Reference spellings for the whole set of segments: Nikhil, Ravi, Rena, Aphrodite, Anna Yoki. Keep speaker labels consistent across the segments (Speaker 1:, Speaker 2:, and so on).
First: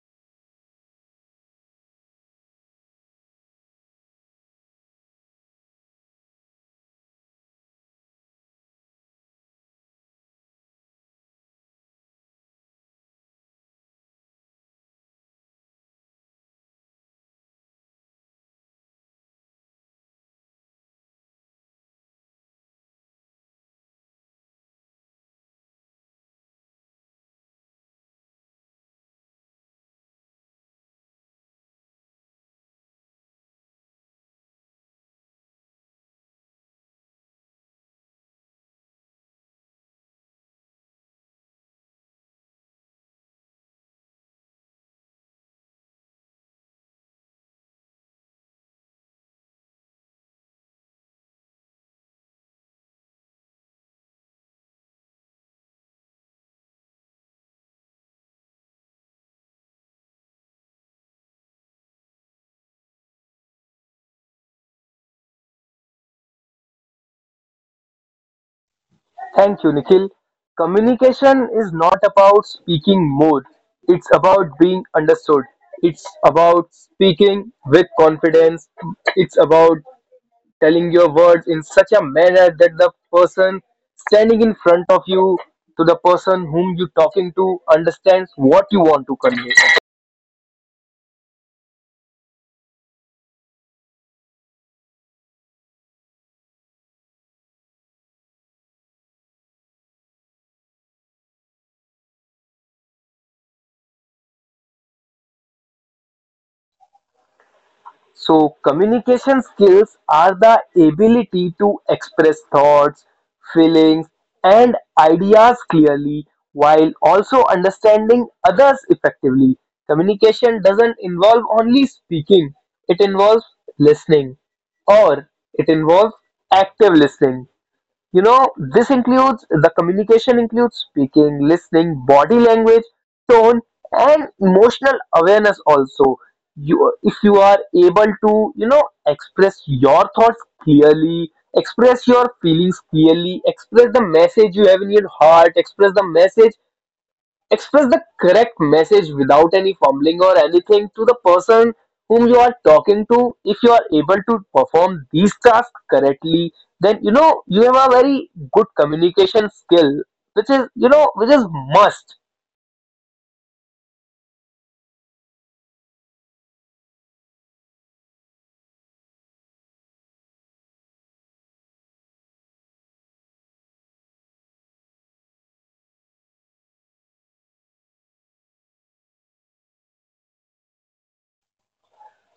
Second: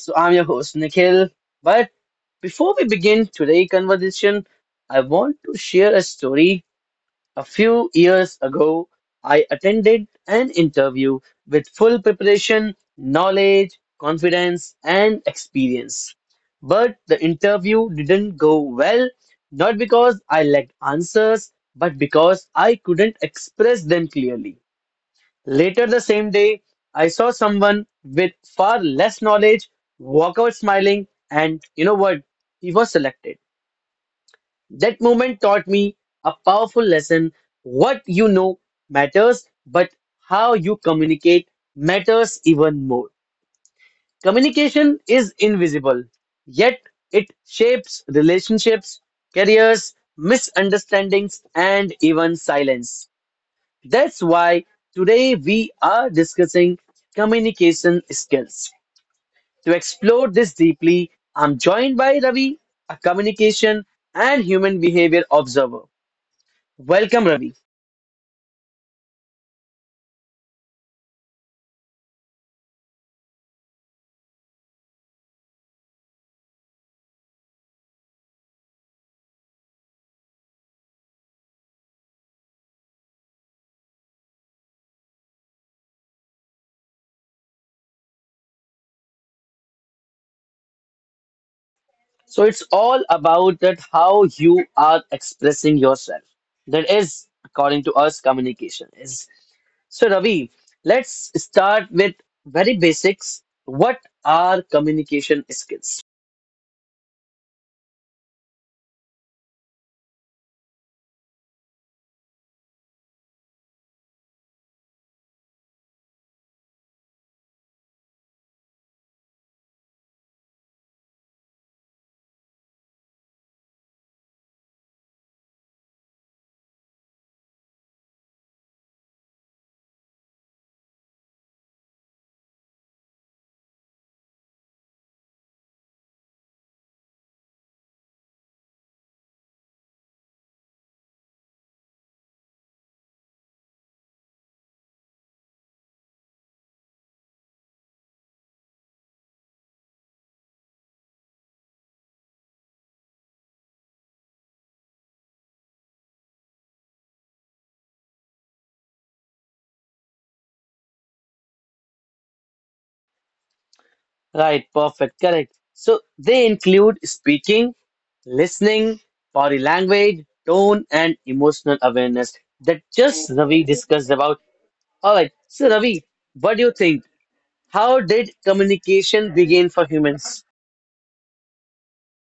Speaker 1: so I'm your host Nikhil. But before we begin today's conversation, I want to share a story. A few years ago, I attended an interview with full preparation, knowledge, confidence, and experience. But the interview didn't go well, not because I lacked answers, but because I couldn't express them clearly. Later the same day, I saw someone with far less knowledge walk out smiling, and you know what? He was selected. That moment taught me a powerful lesson. What you know matters, but how you communicate matters even more. Communication is invisible, yet it shapes relationships, careers, misunderstandings, and even silence. That's why today we are discussing communication skills. To explore this deeply, I'm joined by Ravi, a communication and human behavior observer. Welcome, Ravi.
Speaker 2: Thank you, Nikhil. Communication is not about speaking more, it's about being understood. It's about speaking with confidence. It's about telling your words in such a manner that the person standing in front of you, to the person whom you're talking to, understands what you want to convey.
Speaker 1: So, it's all about that how you are expressing yourself. That is, according to us, communication is. So, Ravi, let's start with very basics. What are communication skills?
Speaker 2: So, communication skills are the ability to express thoughts, feelings, and ideas clearly, while also understanding others effectively. Communication doesn't involve only speaking, it involves listening, or it involves active listening. You know, this includes the communication includes speaking, listening, body language, tone, and emotional awareness also. If you are able to express your thoughts clearly, express your feelings clearly, express the message you have in your heart, express the correct message without any fumbling or anything to the person whom you are talking to. If you are able to perform these tasks correctly, then you have a very good communication skill, which is must.
Speaker 1: Right, perfect, correct. So they include speaking, listening, body language, tone, and emotional awareness that just Ravi discussed about. All right, so Ravi, what do you think? How did communication begin for humans?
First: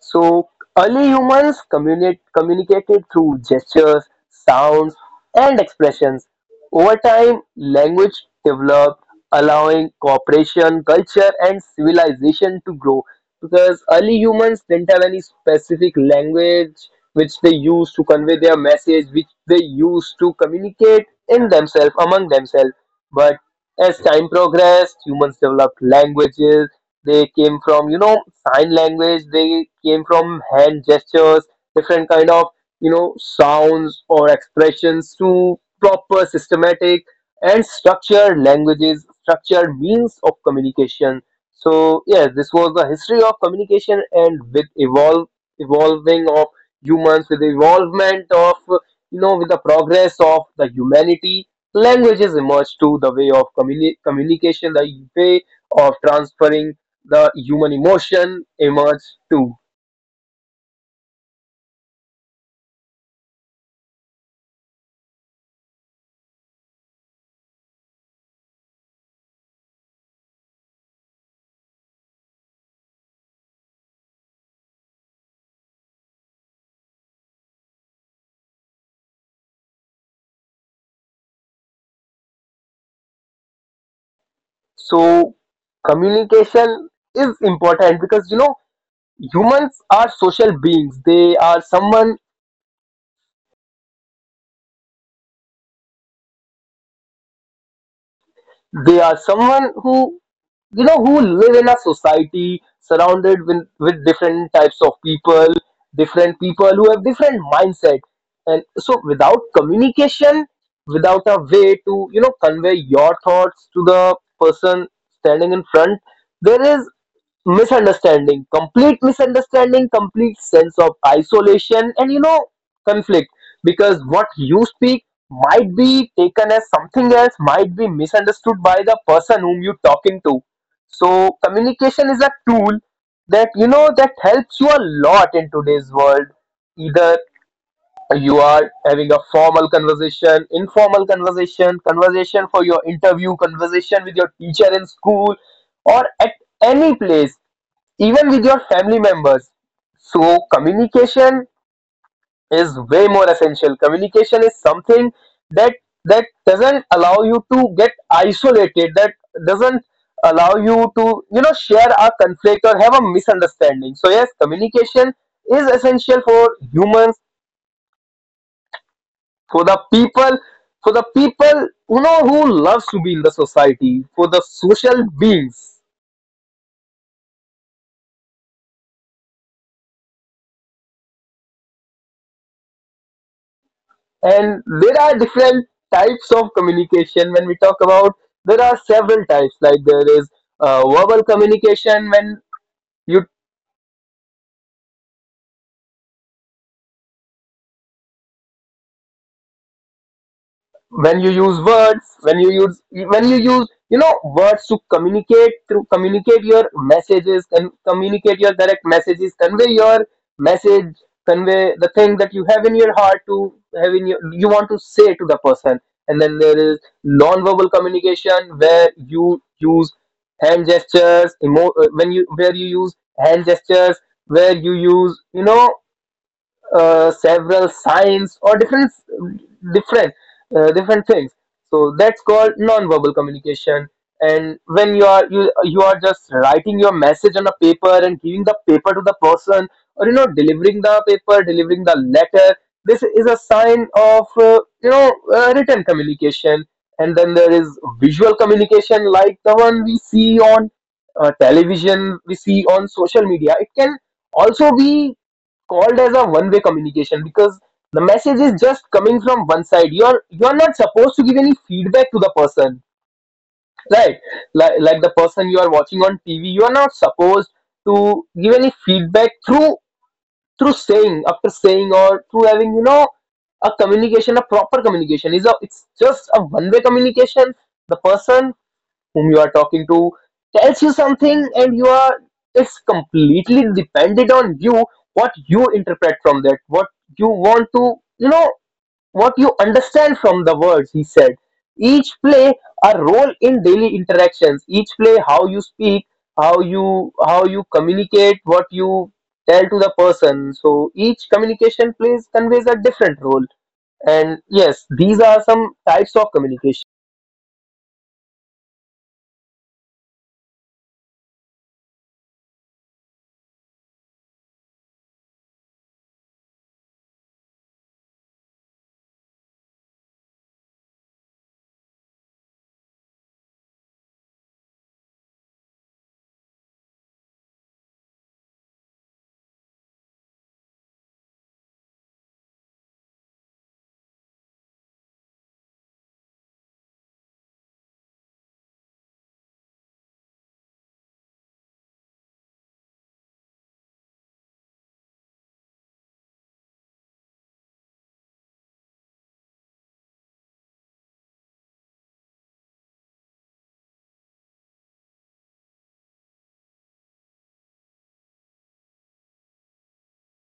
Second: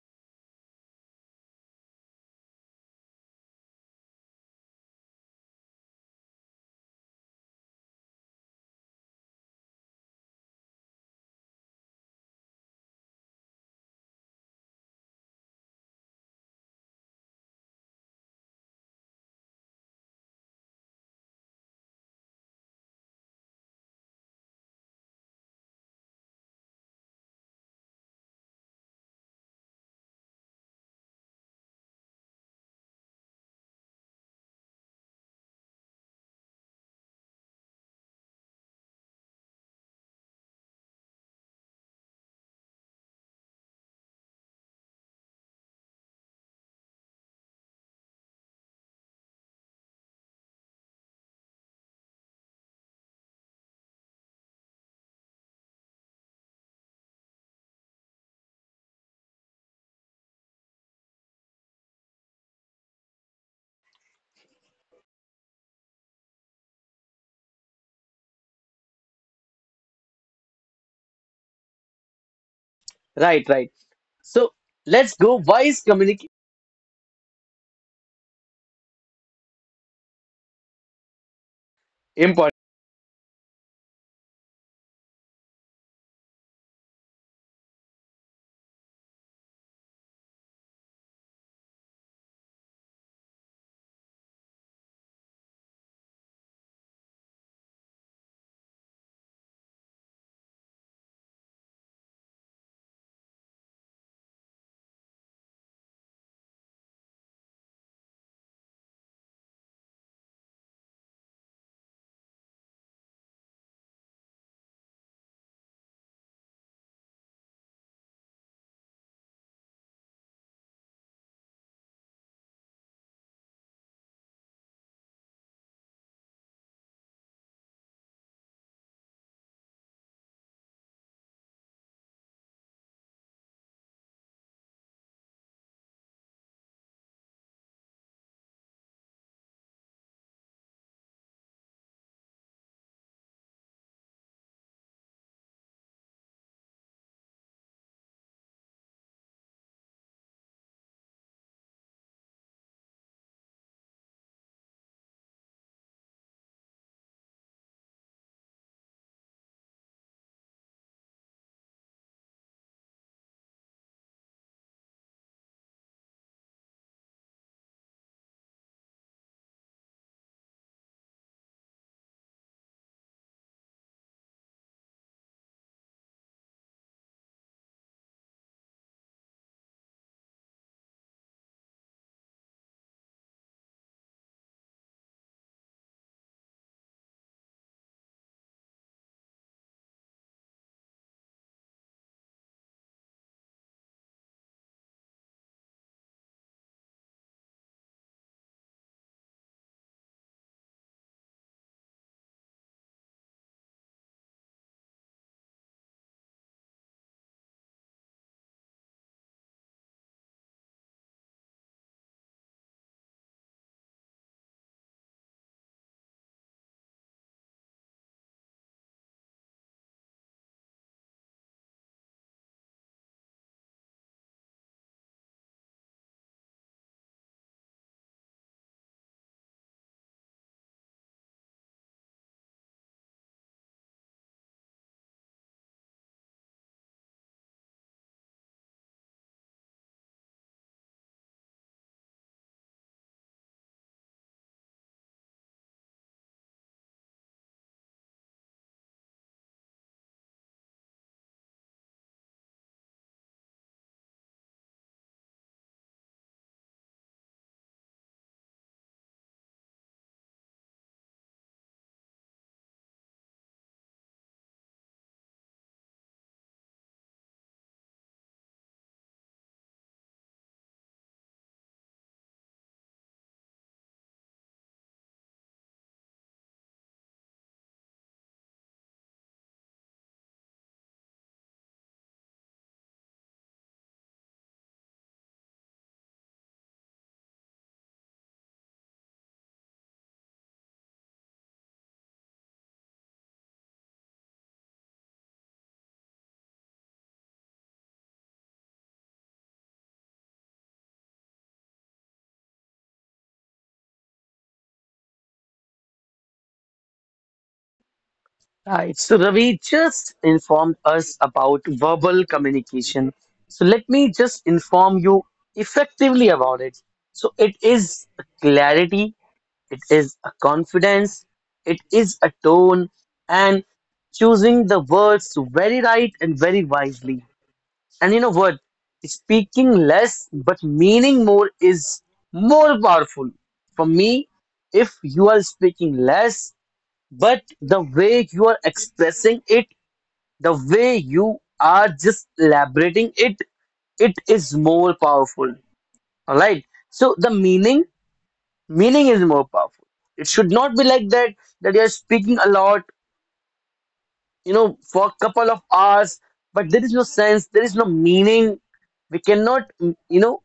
Speaker 2: So early humans communicated through gestures, sounds, and expressions. Over time, language developed, allowing cooperation, culture, and civilization to grow. Because early humans didn't have any specific language which they used to convey their message, which they used to communicate in themselves, among themselves. But as time progressed, humans developed languages. They came from sign language. They came from hand gestures, different kind of sounds or expressions, to proper systematic and structured languages, structured means of communication. So yes, this was the history of communication, and with evolve evolving of humans, with the evolvement of with the progress of the humanity, languages emerged. To the way of communication, the way of transferring the human emotion, emerge too.
Speaker 1: Right, right. So let's go. Why is communication important?
Speaker 2: So communication is important because humans are social beings. They are someone who who live in a society surrounded with different types of people, different people who have different mindset. And so without communication, without a way to convey your thoughts to the person standing in front, there is misunderstanding complete misunderstanding, complete sense of isolation, and conflict, because what you speak might be taken as something else, might be misunderstood by the person whom you're talking to. So communication is a tool that that helps you a lot in today's world, either you are having a formal conversation, informal conversation, conversation for your interview, conversation with your teacher in school, or at any place, even with your family members. So communication is way more essential. Communication is something that that doesn't allow you to get isolated, that doesn't allow you to share a conflict or have a misunderstanding. So yes, communication is essential for humans, for the people, for the people who loves to be in the society, for the social beings. And there are different types of communication. When we talk about, there are several types. Like, there is verbal communication, when you use words, when you use words to communicate your messages, and communicate your direct messages, convey your message, convey the thing that you have in your heart to have in your you want to say to the person. And then there is non-verbal communication, where you use hand gestures, emo- when you where you use hand gestures, where you use you know several signs, or different different things. So that's called non-verbal communication. And when you are you are just writing your message on a paper and giving the paper to the person, or delivering the letter, this is a sign of written communication. And then there is visual communication, like the one we see on television, we see on social media. It can also be called as a one way communication, because the message is just coming from one side. You're not supposed to give any feedback to the person, right? Like the person you are watching on TV, you are not supposed to give any feedback through saying after saying, or through having a proper communication. Is a it's just a one way communication. The person whom you are talking to tells you something, and you are it's completely dependent on you what you interpret from that, what you want to you know what you understand from the words he said. Each play a role in daily interactions. Each play How you speak, how you communicate, what you tell to the person, so each communication plays conveys a different role. And yes, these are some types of communication.
Speaker 1: Right. So Ravi just informed us about verbal communication. So let me just inform you effectively about it. So it is a clarity, it is a confidence, it is a tone, and choosing the words very right and very wisely. And you know what? Speaking less but meaning more is more powerful. For me, if you are speaking less but the way you are expressing it, the way you are just elaborating it, it is more powerful. Alright. So the meaning, meaning is more powerful. It should not be like that, that you are speaking a lot, you know, for a couple of hours, but there is no sense, there is no meaning. We cannot, you know,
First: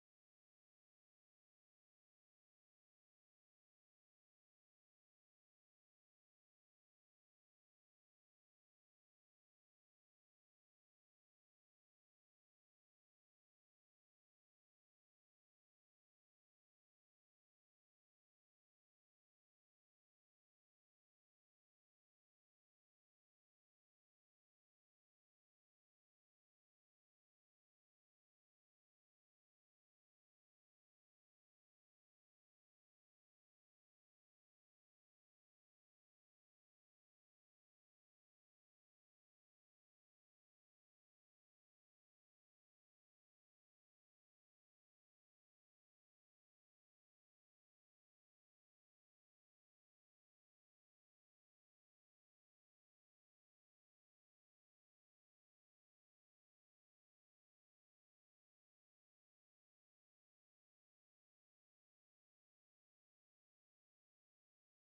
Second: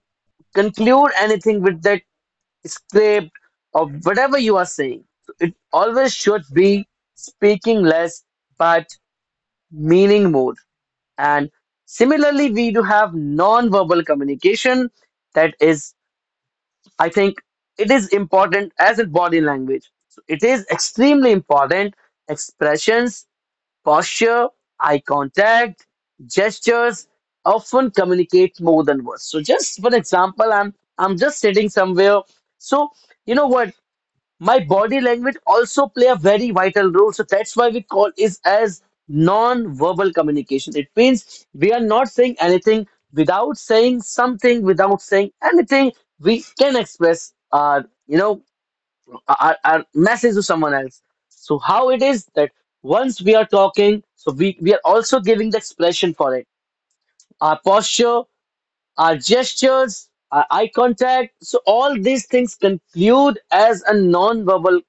Speaker 1: conclude anything with that script or whatever you are saying. So it always should be speaking less, but meaning mode. And similarly, we do have non-verbal communication that is, I think, it is important as in body language. So it is extremely important. Expressions, posture, eye contact, gestures often communicate more than words. So just for example, I'm just sitting somewhere. So you know what? My body language also play a very vital role, so that's why we call is as non-verbal communication. It means we are not saying anything without saying something, without saying anything we can express our, you know, our message to someone else. So how it is that once we are talking, so we are also giving the expression for it, our posture, our gestures, our eye contact. So, all these things conclude as a non-verbal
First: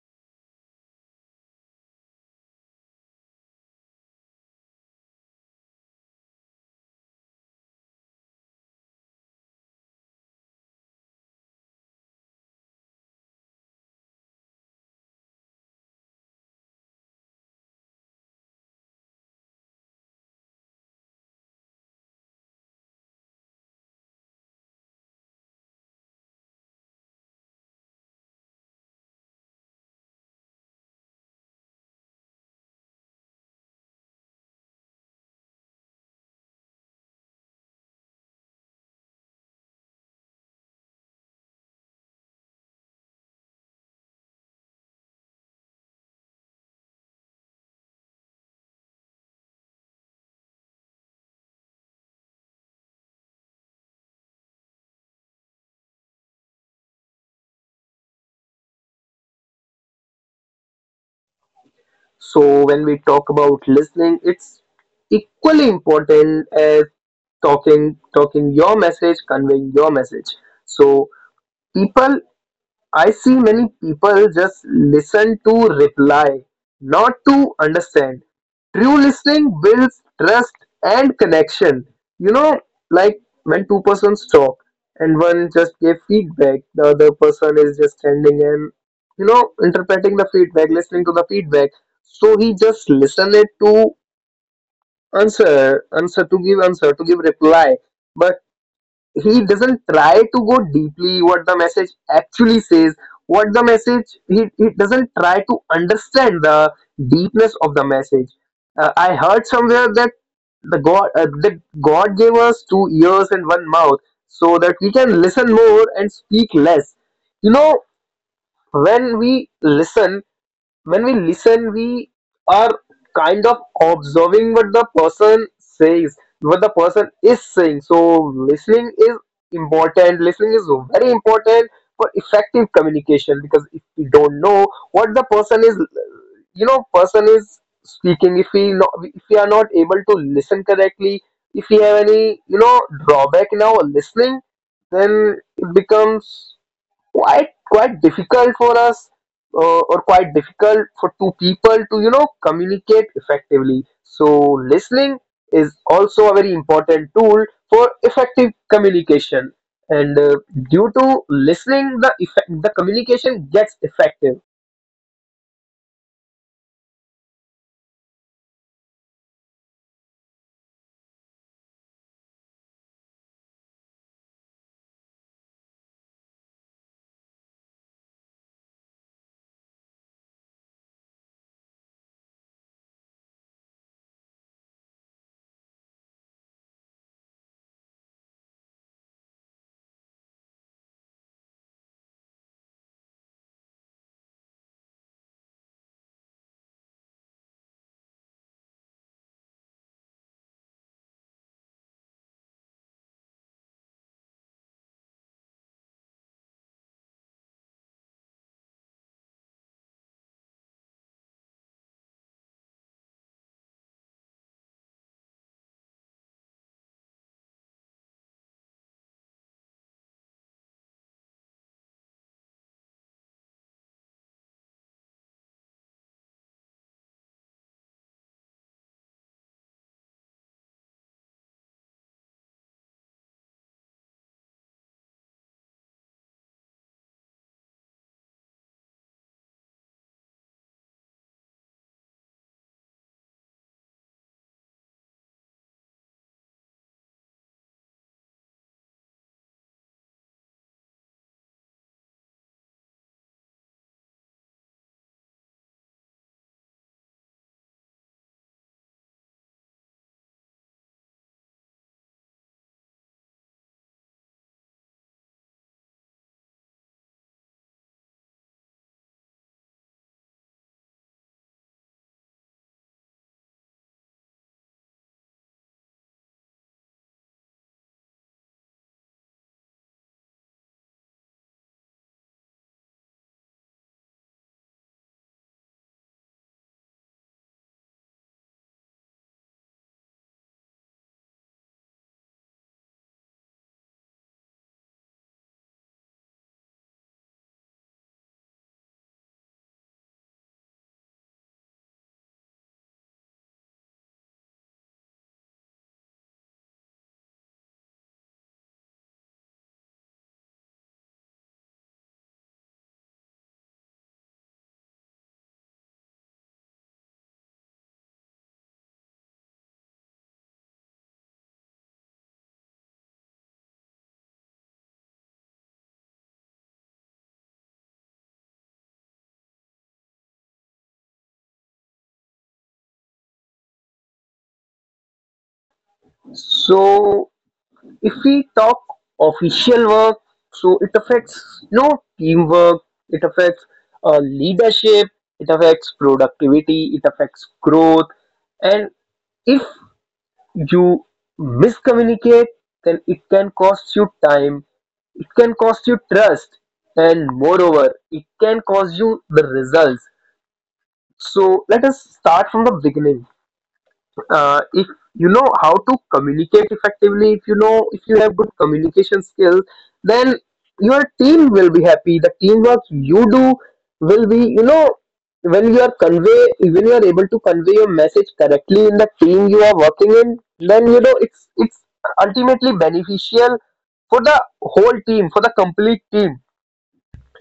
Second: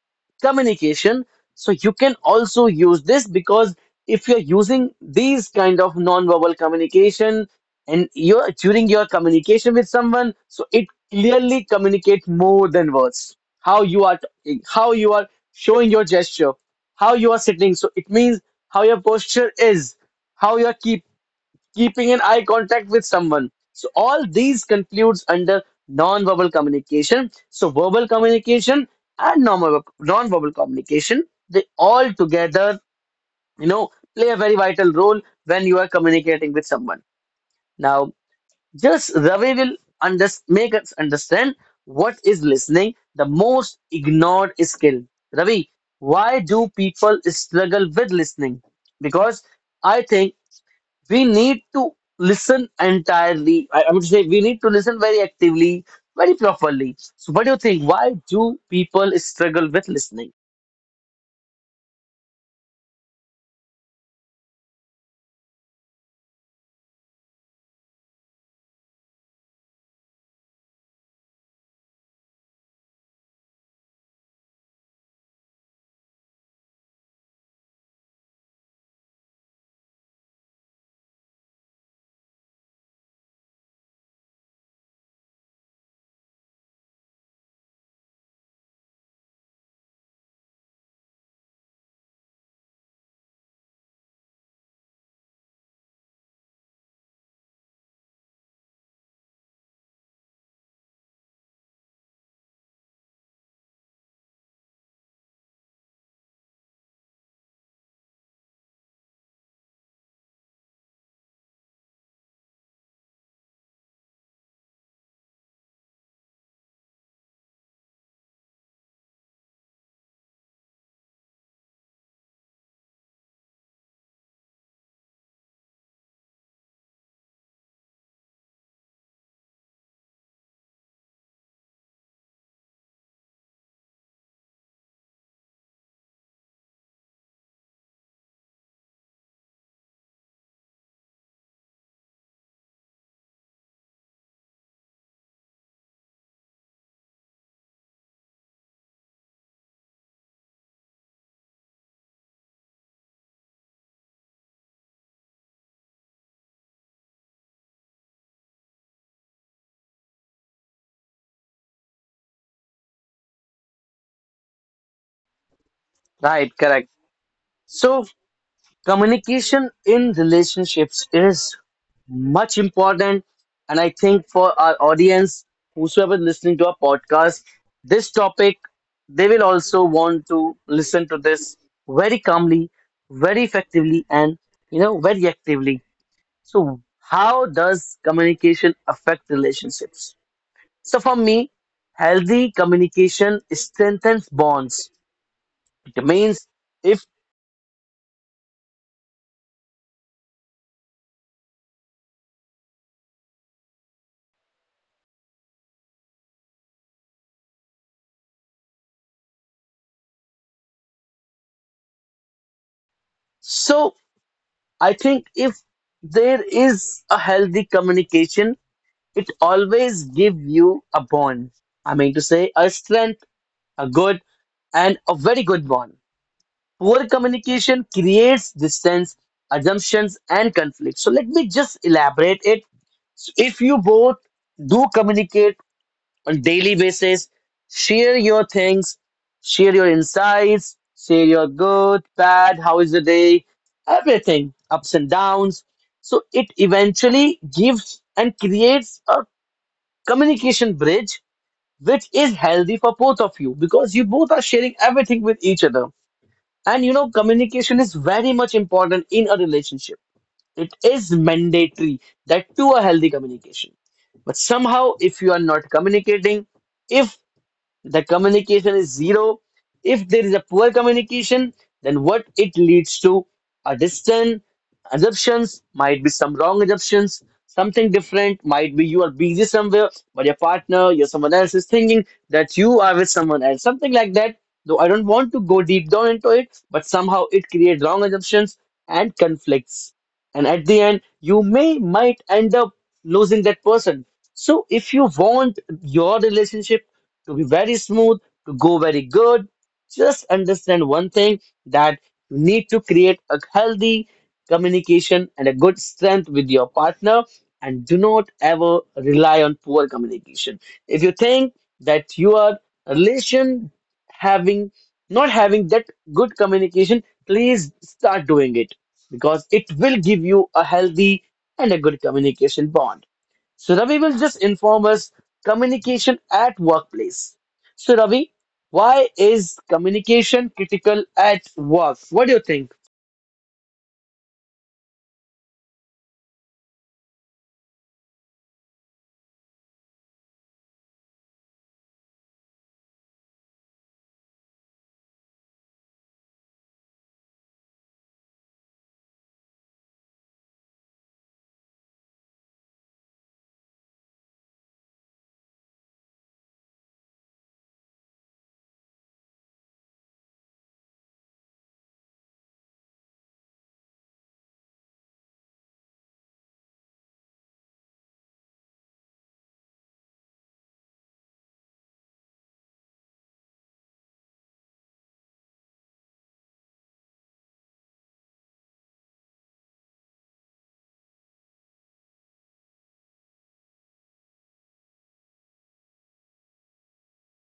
Speaker 1: communication. So, you can also use this because if you're using these kind of non-verbal communication and you're during your communication with someone, so it clearly communicates more than words. How you are talking, how you are showing your gesture, how you are sitting. So, it means how your posture is, how your keeping an eye contact with someone. So all these concludes under non-verbal communication. So verbal communication and non-verbal communication, they all together, you know, play a very vital role when you are communicating with someone. Now, just Ravi will make us understand what is listening, the most ignored skill. Ravi, why do people struggle with listening? Because I think we need to listen entirely. I would say we need to listen very actively, very properly. So, what do you think? Why do people struggle with listening?
Speaker 2: So when we talk about listening, it's equally important as talking your message, conveying your message. So people I see many people just listen to reply, not to understand. True listening builds trust and connection. You know, like when two persons talk and one just gave feedback, the other person is just standing and interpreting the feedback, listening to the feedback. So he just listen it to answer, to give reply. But he doesn't try to go deeply what the message actually says, what the message he doesn't try to understand the deepness of the message. I heard somewhere that the god that god gave us two ears and one mouth, so that we can listen more and speak less. You know when we listen when we listen, we are kind of observing what the person says, what the person is saying. So listening is important. Listening is very important for effective communication, because if we don't know what the person is speaking, if we are not able to listen correctly, if we have any drawback in our listening, then it becomes quite difficult for us, or quite difficult for two people to communicate effectively. So listening is also a very important tool for effective communication. And due to listening, the effect, the communication gets effective.
Speaker 1: Right, correct. So, communication in relationships is much important, and I think for our audience, whosoever listening to our podcast, this topic they will also want to listen to this very calmly, very effectively, and you know, very actively. So, how does communication affect relationships? So, for me, healthy communication strengthens bonds. It means if so, I think if there is a healthy communication, it always give you a bond. I mean to say a strength, a good, and a very good bond. Poor communication creates distance, assumptions, and conflict. So let me just elaborate it. So if you both do communicate on daily basis, share your things, share your insights, share your good, bad, how is the day, everything, ups and downs. So it eventually gives and creates a communication bridge which is healthy for both of you because you both are sharing everything with each other, and you know, communication is very much important in a relationship. It is mandatory that to a healthy communication. But somehow, if you are not communicating, if the communication is zero. If there is a poor communication, then what it leads to are distant assumptions, might be some wrong assumptions, something different, might be you are busy somewhere, but your partner, your someone else is thinking that you are with someone else, something like that. Though I don't want to go deep down into it, but somehow it creates wrong assumptions and conflicts, and at the end you may might end up losing that person. So if you want your relationship to be very smooth, to go very good, just understand one thing, that you need to create a healthy communication and a good strength with your partner, and do not ever rely on poor communication. If you think that your relation having not having that good communication, please start doing it, because it will give you a healthy and a good communication bond. So Ravi will just inform us communication at workplace. So Ravi, why is communication critical at work? What do you think?
Speaker 2: So if we talk official work, so it affects teamwork, it affects leadership, it affects productivity, it affects growth, and if you miscommunicate, then it can cost you time, it can cost you trust, and moreover, it can cost you the results. So let us start from the beginning. If you know how to communicate effectively, if you have good communication skills, then your team will be happy. The teamwork you do will be, when you are able to convey your message correctly in the team you are working in, then it's ultimately beneficial for the whole team, for the complete team.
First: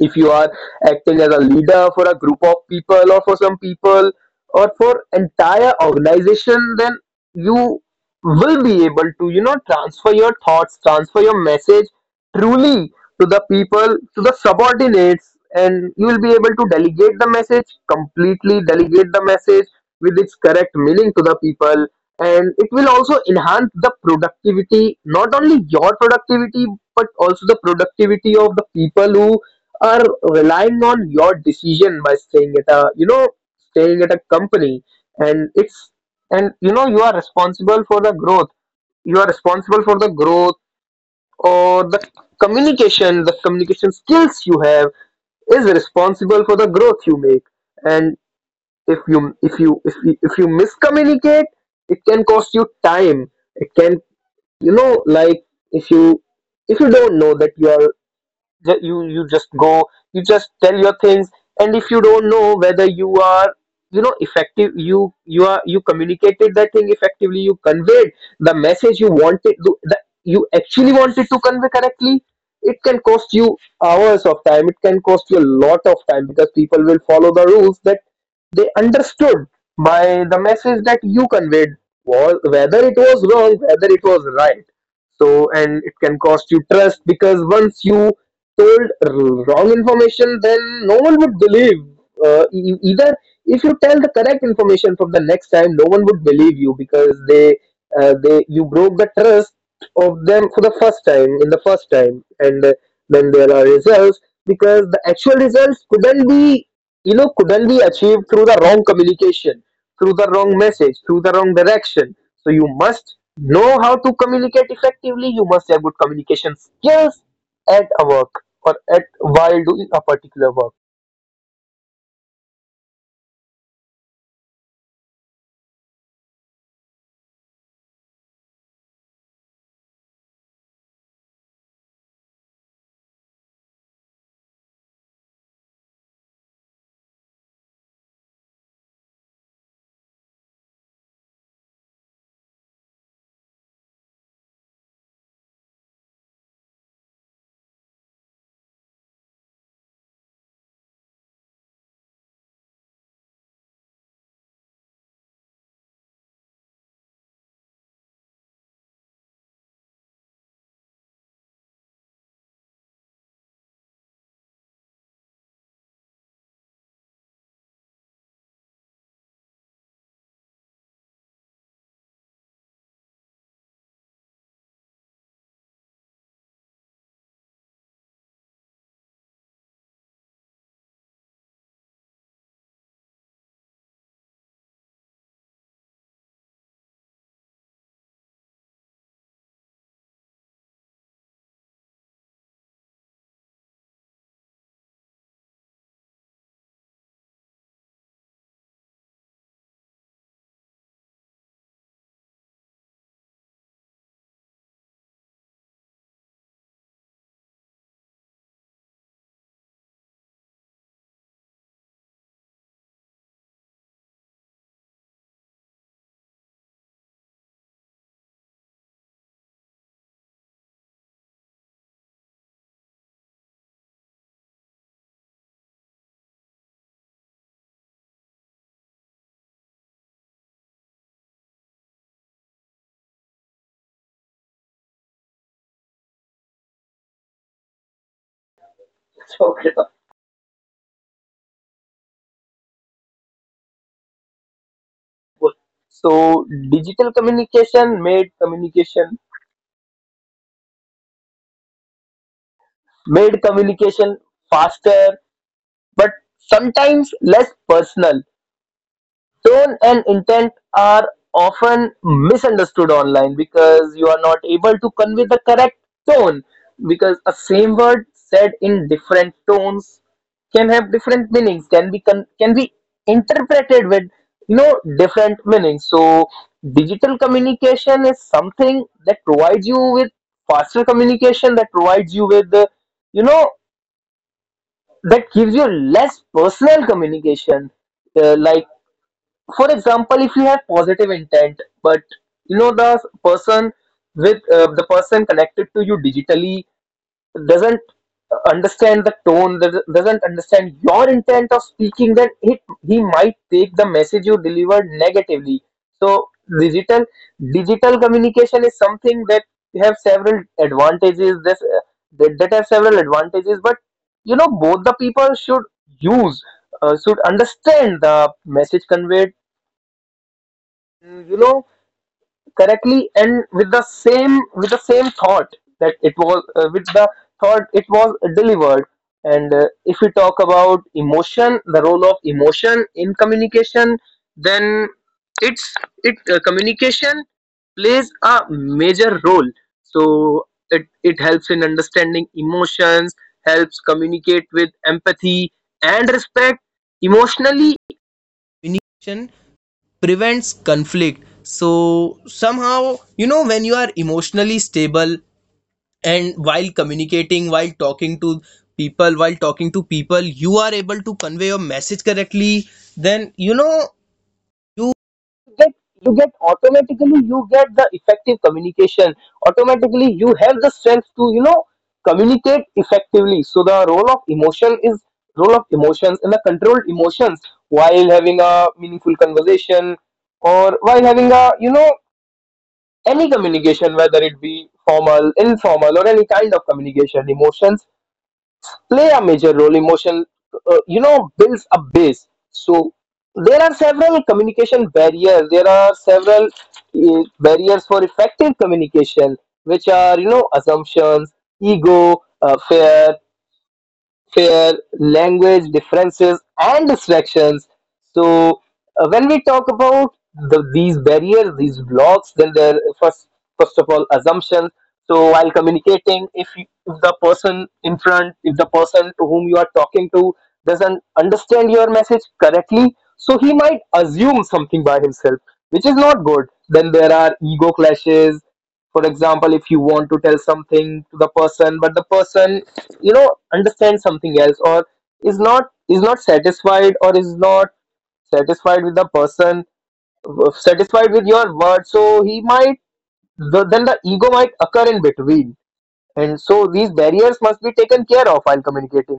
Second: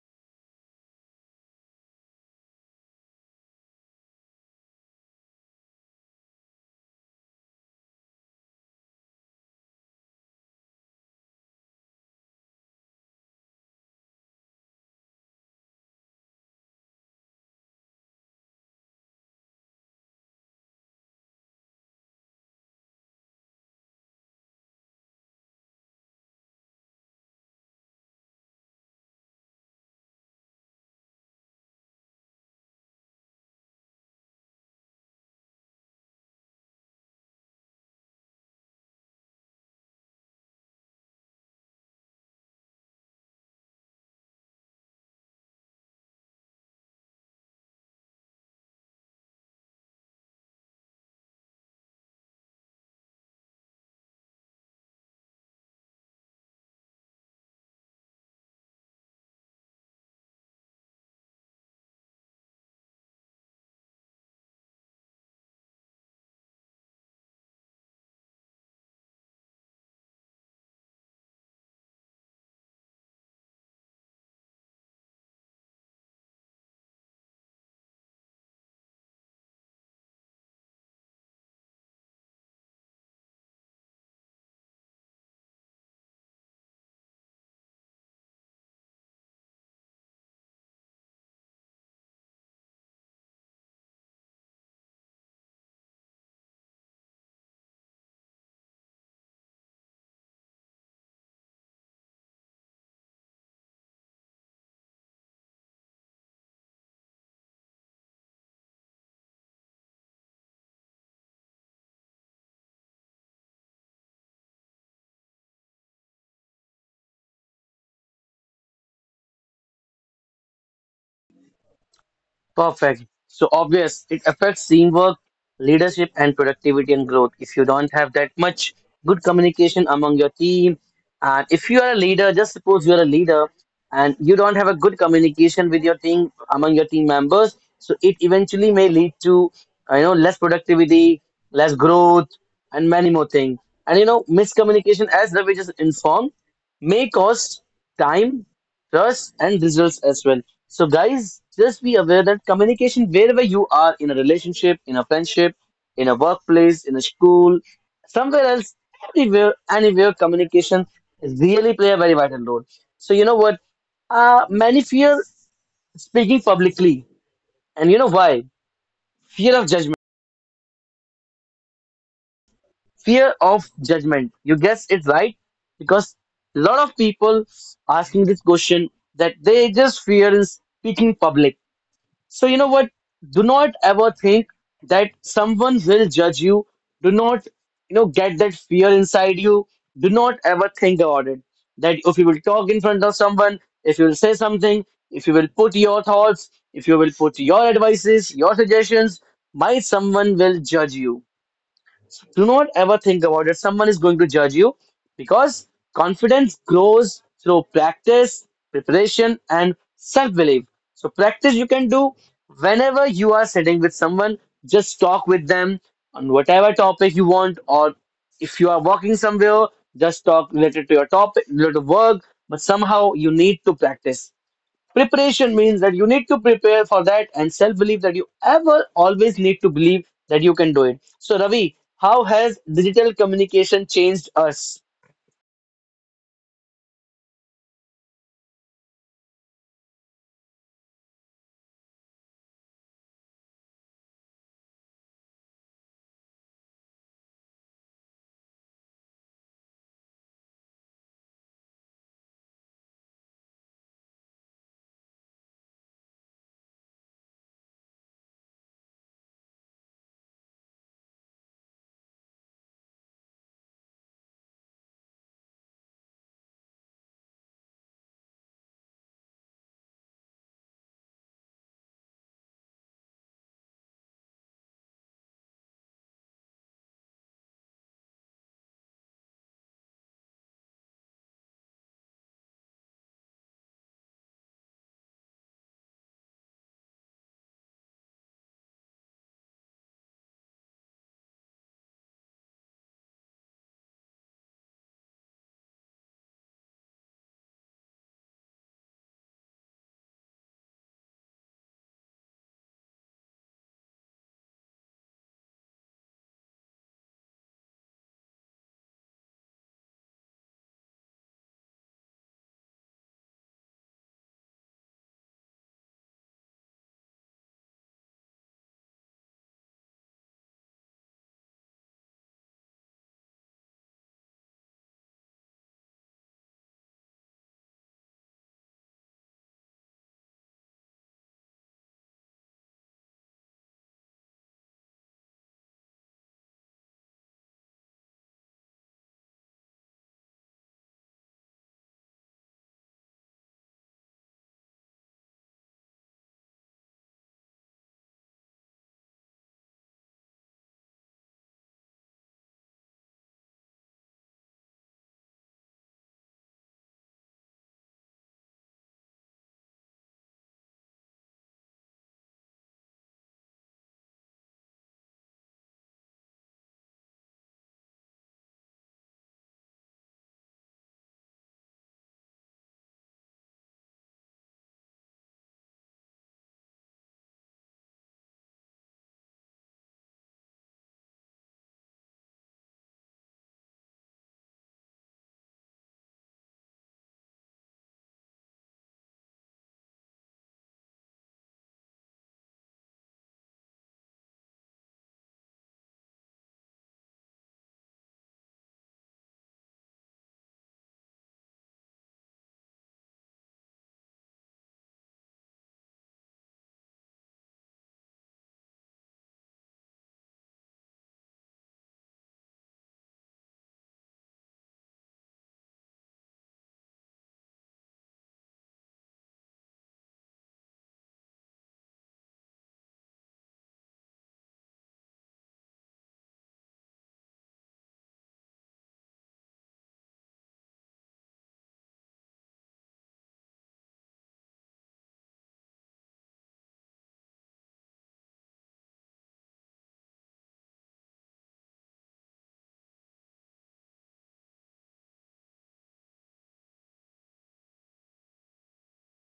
Speaker 2: If you are acting as a leader for a group of people, or for some people, or for entire organization, then you will be able to transfer your thoughts, transfer your message truly to the people, to the subordinates. And you will be able to delegate the message, completely delegate the message with its correct meaning to the people. And it will also enhance the productivity, not only your productivity, but also the productivity of the people who are relying on your decision, by staying at a company. And it's and you are responsible for the growth, or the communication skills you have is responsible for the growth you make. And if you miscommunicate, it can cost you time, it can, like, if you don't know that you are Ju- you just go you just tell your things. And if you don't know whether you are effective, you communicated that thing effectively, you conveyed the message, you wanted to that you actually wanted to convey correctly, it can cost you hours of time. It can cost you a lot of time, because people will follow the rules that they understood by the message that you conveyed, was, whether it was wrong, whether it was right. So, and it can cost you trust, because once you told wrong information, then no one would believe. Either, if you tell the correct information from the next time, no one would believe you, because they you broke the trust of them for the first time, and then there are results, because the actual results couldn't be achieved through the wrong communication, through the wrong message, through the wrong direction. So you must know how to communicate effectively. You must have good communication skills at a work or at while doing a particular work.
Speaker 1: Perfect. So obvious, it affects teamwork, leadership, and productivity and growth. If you don't have that much good communication among your team, and if you are a leader, just suppose you are a leader and you don't have a good communication with your team among your team members, so it eventually may lead to you know, less productivity, less growth, and many more things. And you know miscommunication, as Ravi just informed, may cost time, trust, and results as well. So, guys, just be aware that communication, wherever you are, in a relationship, in a friendship, in a workplace, in a school, somewhere else, everywhere, anywhere, communication really play a very vital role. So, you know what? Many fear speaking publicly, and you know why? Fear of judgment. Fear of judgment. You guess it right, because a lot of people asking this question, that they just fear in speaking public. So, you know what? Do not ever think that someone will judge you. Do not, you know, get that fear inside you. Do not ever think about it. That if you will talk in front of someone, if you will say something, if you will put your thoughts, if you will put your advices, your suggestions, might someone will judge you, do not ever think about it. Someone is going to judge you, because confidence grows through practice, preparation, and self belief. So, practice you can do whenever you are sitting with someone, just talk with them on whatever topic you want, or if you are working somewhere, just talk related to your topic, related to work, but somehow you need to practice. Preparation means that you need to prepare for that, and self belief that you ever always need to believe that you can do it. So, Ravi, how has digital communication changed us?
Speaker 2: Okay, sir. Good. So digital communication made communication made communication faster, but sometimes less personal. Tone and intent are often misunderstood online because you are not able to convey the correct tone, because a same word said in different tones can have different meanings, can be can be interpreted with different meanings. So digital communication is something that provides you with faster communication, that provides you with you know that gives you less personal communication. Like, for example, if you have positive intent but the person with the person connected to you digitally doesn't understand the tone, doesn't understand your intent of speaking, then he might take the message you delivered negatively. So digital digital communication is something that have several advantages. That have several advantages, but both the people should use, should understand the message conveyed, you know correctly, and with the same, with the same thought that it was, with the thought it was delivered. And if we talk about emotion, the role of emotion in communication, then it's it communication plays a major role. So it helps in understanding emotions, helps communicate with empathy and respect. Emotionally, communication prevents conflict. So somehow, you know, when you are emotionally stable and while communicating, while talking to people you are able to convey your message correctly, then you get you get, automatically you get the effective communication. Automatically you have the strength to, you know, communicate effectively. So the role of emotion is, role of emotions and the controlled emotions while having a meaningful conversation, or while having a, you know, any communication, whether it be formal, informal, or any kind of communication, emotions play a major role. Emotion, you know, builds a base. So there are several communication barriers, there are several barriers for effective communication, which are, you know, assumptions, ego, fear, fare, language differences, and distractions. So, when we talk about these barriers, these blocks, then there first of all assumptions. So, while communicating, if the person in front, if the person to whom you are talking to doesn't understand your message correctly, so he might assume something by himself, which is not good. Then there are ego clashes. For example, if you want to tell something to the person but the person, you know, understand something else, or is not satisfied, or is not satisfied with the person, satisfied with your word, so he might, then the ego might occur in between. And so these barriers must be taken care of while communicating.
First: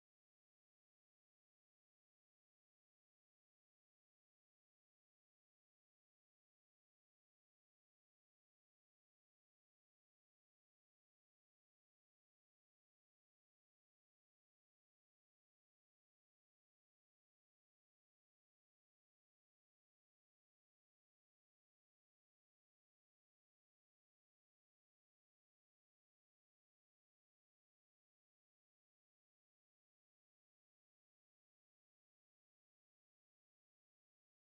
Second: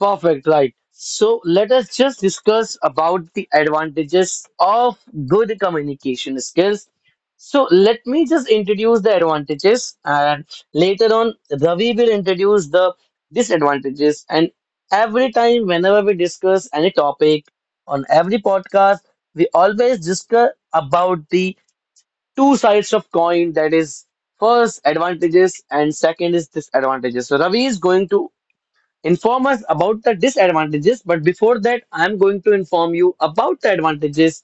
Speaker 1: Perfect, right. So let us just discuss about the advantages of good communication skills. So let me just introduce the advantages, and later on Ravi will introduce the disadvantages, and every time whenever we discuss any topic on every podcast we always discuss about the two sides of coin, that is first advantages and second is disadvantages. So Ravi is going to inform us about the disadvantages. But before that, I'm going to inform you about the advantages.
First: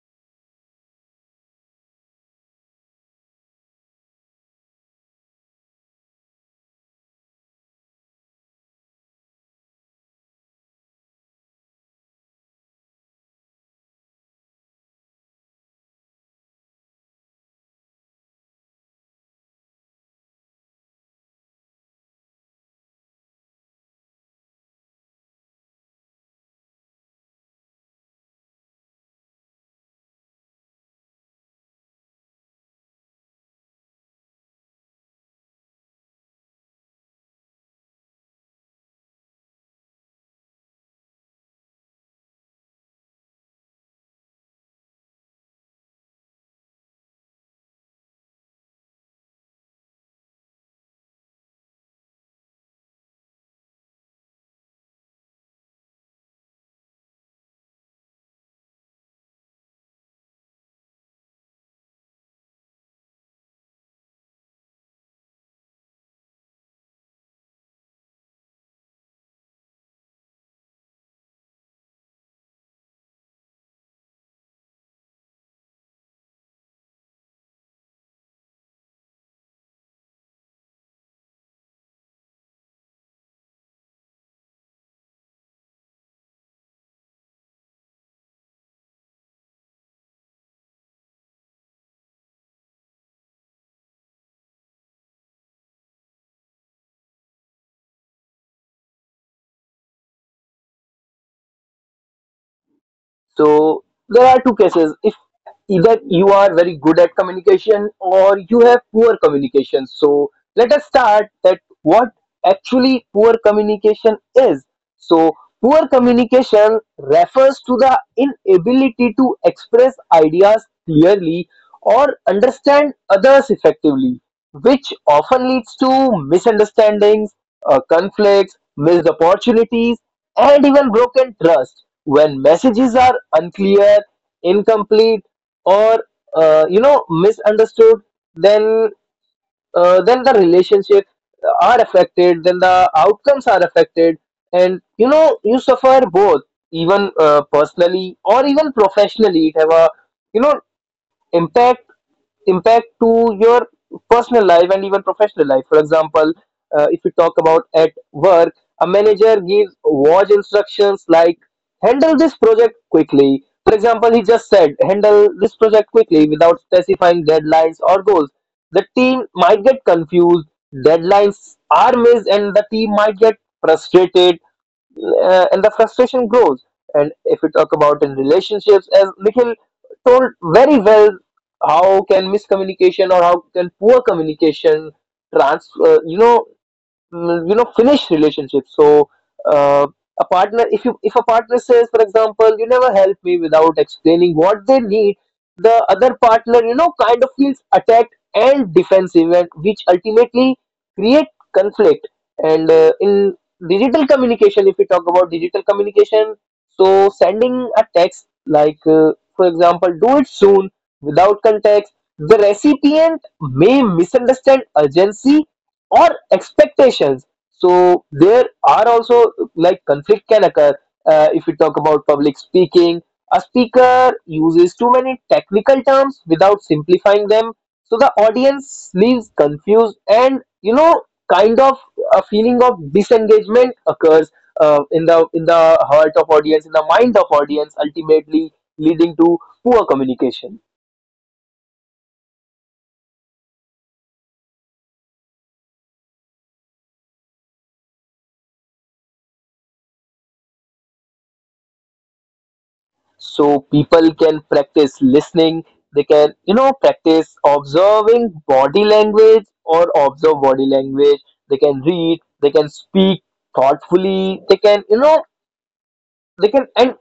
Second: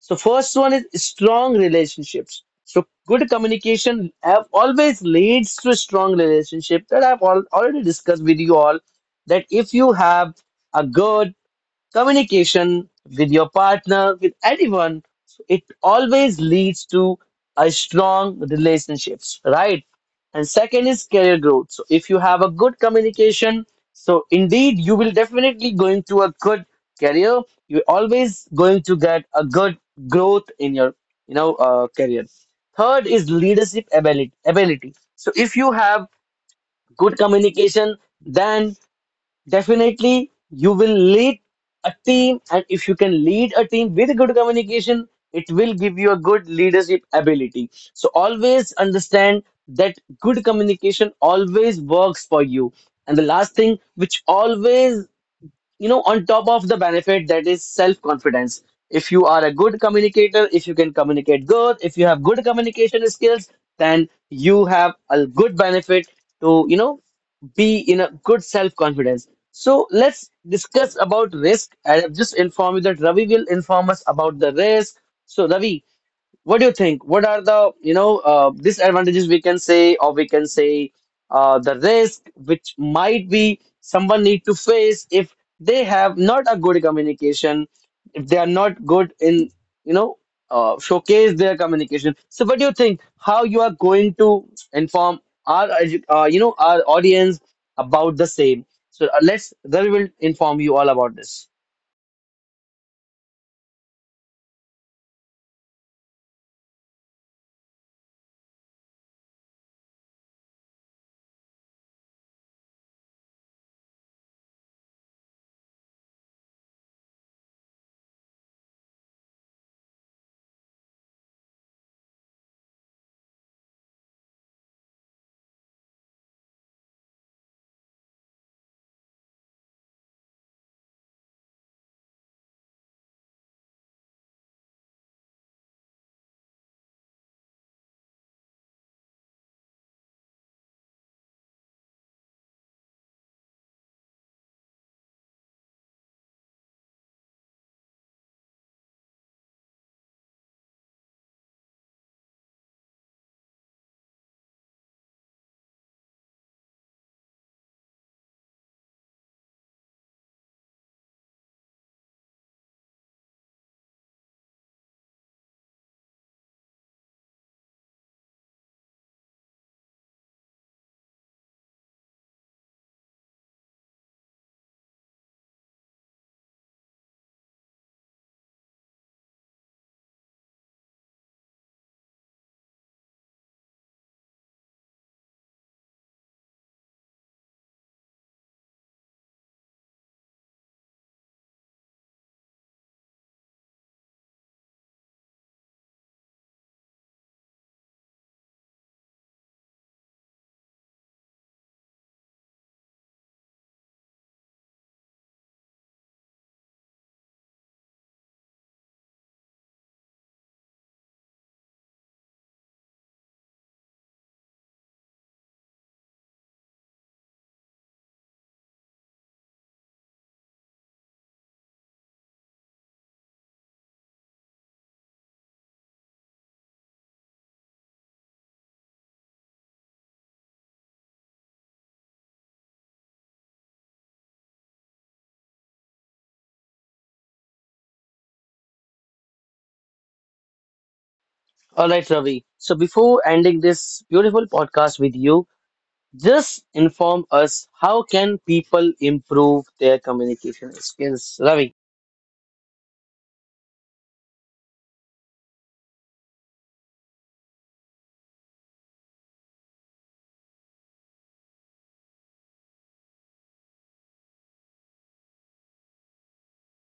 Speaker 1: So, first one is strong relationships. So, good communication have always leads to strong relationship that I've already discussed with you all. That if you have a good communication with your partner, with anyone, it always leads to a strong relationships, right? And second is career growth. So if you have a good communication, so indeed you will definitely going to a good career. You're always going to get a good growth in your, you know, career. Third is leadership ability. Ability. So if you have good communication, then definitely you will lead a team, and if you can lead a team with good communication it will give you a good leadership ability. So always understand that good communication always works for you, and the last thing which always, you know, on top of the benefit, that is self confidence. If you are a good communicator, if you can communicate good, if you have good communication skills, then you have a good benefit to, you know, be in a good self confidence. So let's discuss about risk. I have just informed you that Ravi will inform us about the risk. So Ravi, what do you think? What are the, you know, disadvantages we can say, or we can say the risk which might be someone need to face if they have not a good communication, if they are not good in, you know, showcase their communication. So what do you think? How you are going to inform our, you know, our audience about the same? So let's, Ravi will inform you all about this.
Speaker 2: So there are two cases: if either you are very good at communication or you have poor communication. So let us start that what actually poor communication is. So poor communication refers to the inability to express ideas clearly or understand others effectively, which often leads to misunderstandings, conflicts, missed opportunities, and even broken trust when messages are unclear, incomplete, or you know, misunderstood. Then then the relationship are affected, then the outcomes are affected, and you know, you suffer both, even personally or even professionally. It have a, you know, impact, impact to your personal life and even professional life. For example, if we talk about at work, a manager gives watch instructions like "handle this project quickly". For example, he just said "handle this project quickly" without specifying deadlines or goals, the team might get confused, deadlines are missed, and the team might get frustrated, and the frustration grows. And if we talk about in relationships, as Nikhil told very well, how can miscommunication, or how can poor communication, trans, you know, l- you know, finish relationship. So uh, a partner, if a partner says, for example, "you never help me" without explaining what they need, the other partner, you know, kind of feels attacked and defensive, and which ultimately create conflict. And in digital communication, if we talk about digital communication, so sending a text like, for example, "do it soon" without context, the recipient may misunderstand urgency or expectations. So there are also like conflict can occur. If we talk about public speaking, a speaker uses too many technical terms without simplifying them, so the audience leaves confused, and you know, kind of a feeling of disengagement occurs in the heart of audience, in the mind of audience, ultimately leading to poor communication.
Speaker 1: All right, Ravi. So before ending this beautiful podcast with you, just inform us how can people improve their communication skills, Ravi?
Speaker 2: So people can practice listening, they can, you know, practice observing body language, or observe body language. They can read, they can speak thoughtfully, they can, you know, they can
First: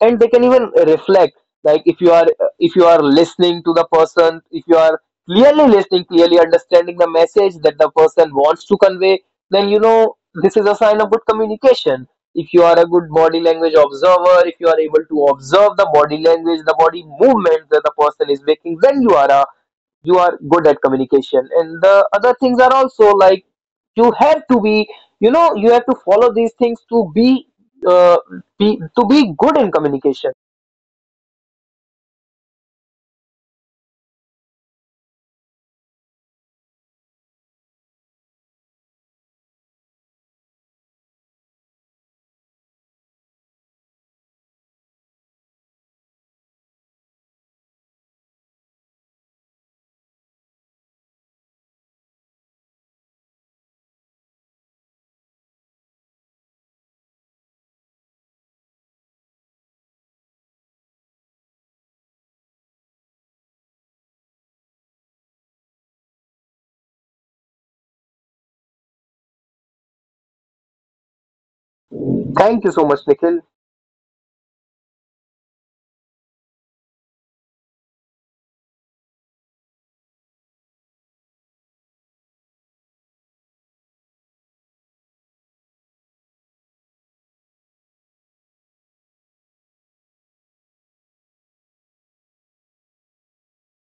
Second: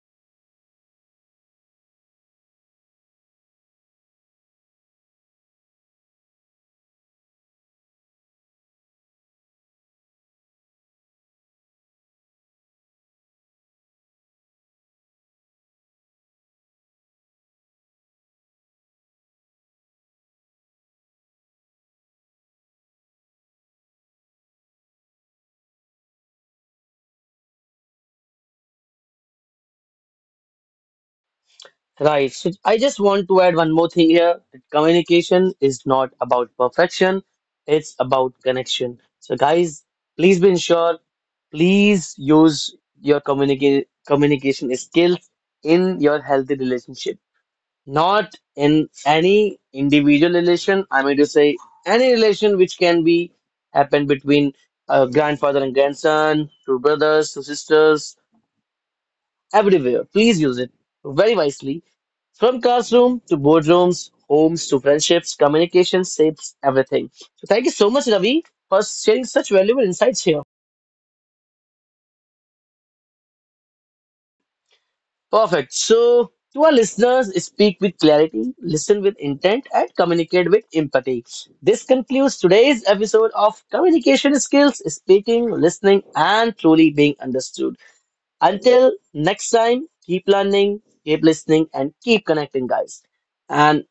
Speaker 2: and they can even reflect. Like, if you are listening to the person, if you are clearly listening, clearly understanding the message that the person wants to convey, then you know, this is a sign of good communication. If you are a good body language observer, if you are able to observe the body language, the body movement that the person is making, then you are good at communication. And the other things are also like, you have to be, you know, you have to follow these things to be, uh, to be good in communication.
Speaker 1: Right. So I just want to add one more thing here, that communication is not about perfection, it's about connection. So guys, please be sure, please use your communication skills in your healthy relationship. Not in any individual relation, I mean to say any relation which can be happen between grandfather and grandson, two brothers, two sisters, everywhere please use it very wisely. From classroom to boardrooms, homes to friendships, communication shapes everything. So thank you so much Ravi for sharing such valuable insights here.
Speaker 2: Thank you so much, Nikhil.
Speaker 1: Perfect. So, to our listeners, speak with clarity, listen with intent, and communicate with empathy. This concludes today's episode of Communication Skills Speaking, Listening, and Truly Being Understood. Until next time, keep learning, keep listening, and keep connecting, guys. And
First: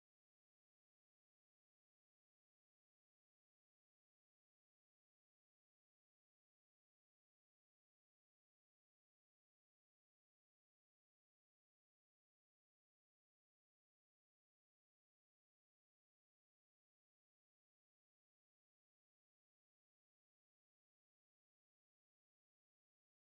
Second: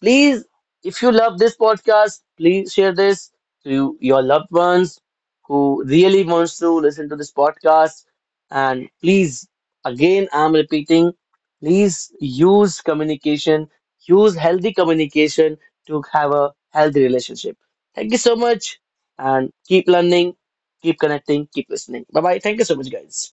Speaker 1: please, if you love this podcast, please share this to your loved ones who really wants to listen to this podcast. And please, again, I'm repeating, please use communication, use healthy communication to have a healthy relationship. Thank you so much, and keep learning, keep connecting, keep listening. Bye bye. Thank you so much, guys.